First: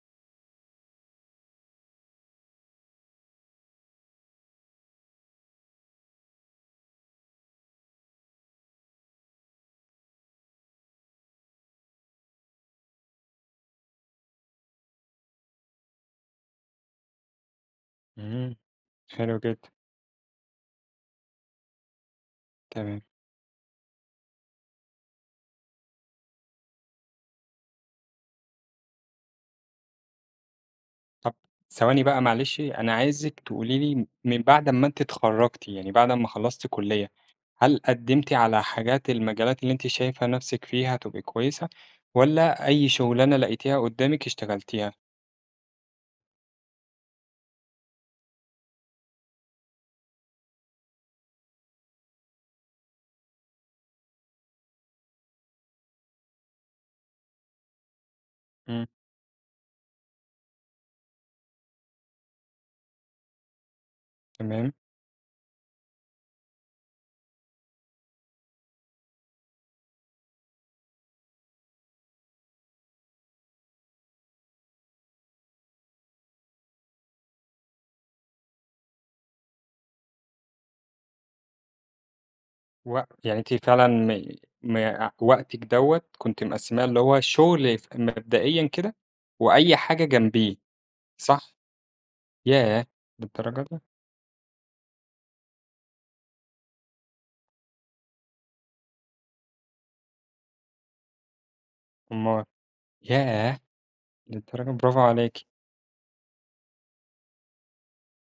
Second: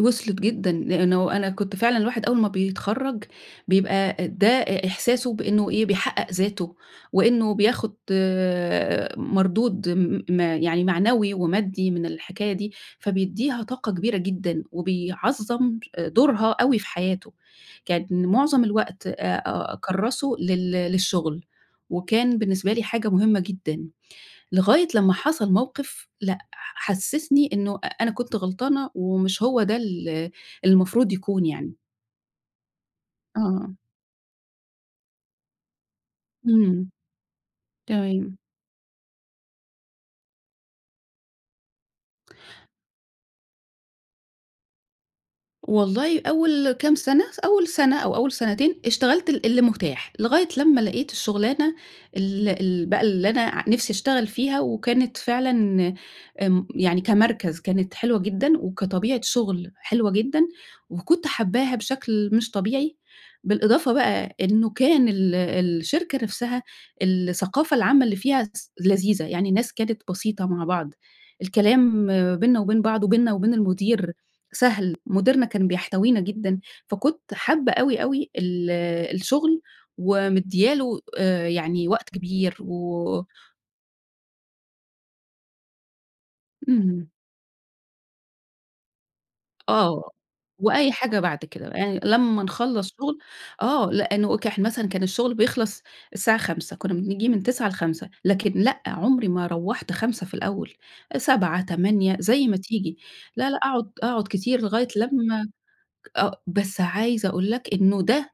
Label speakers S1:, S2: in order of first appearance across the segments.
S1: وصلِت جدًا، لأنه أنا كنت فعلًا الواحد أول ما بيتخرَّج بيبقى ده إ إحساسه بإنه إيه بيحقق ذاته، وإنه بياخد مردود م م يعني معنوي ومادّي من الحكاية دي، فبيديها طاقة كبيرة جدًا وبيعظَّم دورها أوي في حياته، كان
S2: امم،
S1: معظَم الوقت آآ،
S2: حلو جدًا.
S1: أ أكرّسُه لل للشغل، وكان بالنسبة لي
S2: تمام.
S1: حاجة مهمة جدًا. لغاية لمّا حصل موقف لأ، ح حسسني إنه أنا كنت غلطانة ومش هو ده ال المفروض
S2: طب
S1: يكون يعني.
S2: ثواني بقى معلش، أنا عايزِك
S1: آه.
S2: تقولي لي من بعد ما أنتِ اتخرجتِ، يعني بعد ما خلّصتِ
S1: إمم،
S2: كلية، هل قدّمتِ
S1: تمام.
S2: على حاجات المجالات اللي أنتِ شايفة نَفْسِك فيها تبقي كويسة، والّا أي شغلانة لقيتيها قدّامِك اشتغلتيها؟
S1: والله أول كام سنة، س أول سنة أو أول سنتين اشتغلت ال اللي متاح، لغاية لمّا لقيت الشغلانة ال ال بقى اللي أنا ع نِفْسي اشتغل فيها، وكانت فعلًا آمم، يعني كمركز كانت حلوة جدًا،
S2: إمم.
S1: وكطبيعة شغل حلوة جدًا، وكُنت حابّاها بشكل مش طبيعي، بالإضافة بقى إنه
S2: تمام.
S1: كان ال الشركة نَفْسها الثقافة العامة اللي فيها س لذيذة، يعني الناس كانت بسيطة مع بعض، الكلام بيننا وبين بعض وبيننا وبين المدير سهل، مديرنا كان بيحتوينا جدًا، فكُنت حابّة أوي، أوي ال الشغل ومدّية له آآ، يعني وقت كبير
S2: و
S1: و
S2: يعني أنتِ فعلًا م م وقتِك دوّة كنت مقسّماه اللي
S1: اهم.
S2: هو الشغل ف مبدئيًا كده، وأي حاجة
S1: آه،
S2: جنبيه،
S1: وأي حاجة بعد
S2: صح؟
S1: كده، يعني لمّا
S2: ياه!
S1: نخلَّص شغل
S2: للدرجة دي!
S1: آه، لأنه كح مثلًا كان الشغل بيخلص الساعة 17:00، كنّا بنيجي من 09:00 ل17:00، لكن لأ، عمري ما روَّحت 17:00 في الأول، 19:00 20:00
S2: أومال؟
S1: زي ما تيجي، لا، لا،
S2: ياه!
S1: أقعد أقعد كتير
S2: للدرجة
S1: لغاية
S2: برافو عليكِ!
S1: لمّا آه، بس عايزة أقول لك إنه ده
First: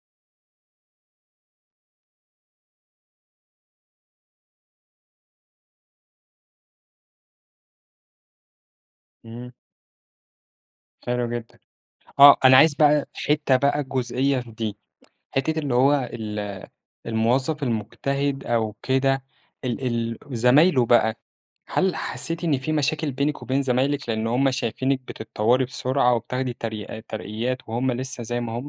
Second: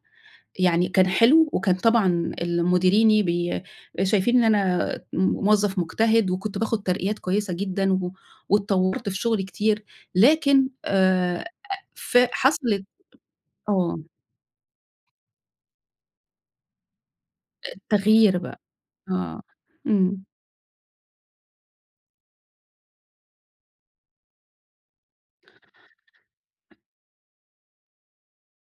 S1: يعني كان حلو، وكان طبعًا ال مديريني بي شايفين إن أنا موظف مجتهد، وكنت باخد ترقيات كويسة جدًا و واتطوّرت في شغلي
S2: إمم.
S1: كتير، لكن
S2: حلو
S1: آآ،
S2: جدًا،
S1: ف
S2: آه، أنا عايز
S1: حصلِت
S2: بقى حتّة بقى
S1: آه.
S2: جزئية في دي، حتّة اللي هو ال الموظف
S1: آآ تغيير
S2: المجتهد
S1: بقى،
S2: أو كده،
S1: آه،
S2: ال ال
S1: إمم.
S2: زمايله بقى، هل حسيتِ إن في مشاكل بينِك وبين زمايلِك لأن هُم شايفينِك بتتطوّري بسرعة وبتاخدي تريقا ترقيات وهُم لسّه زي ما هُم؟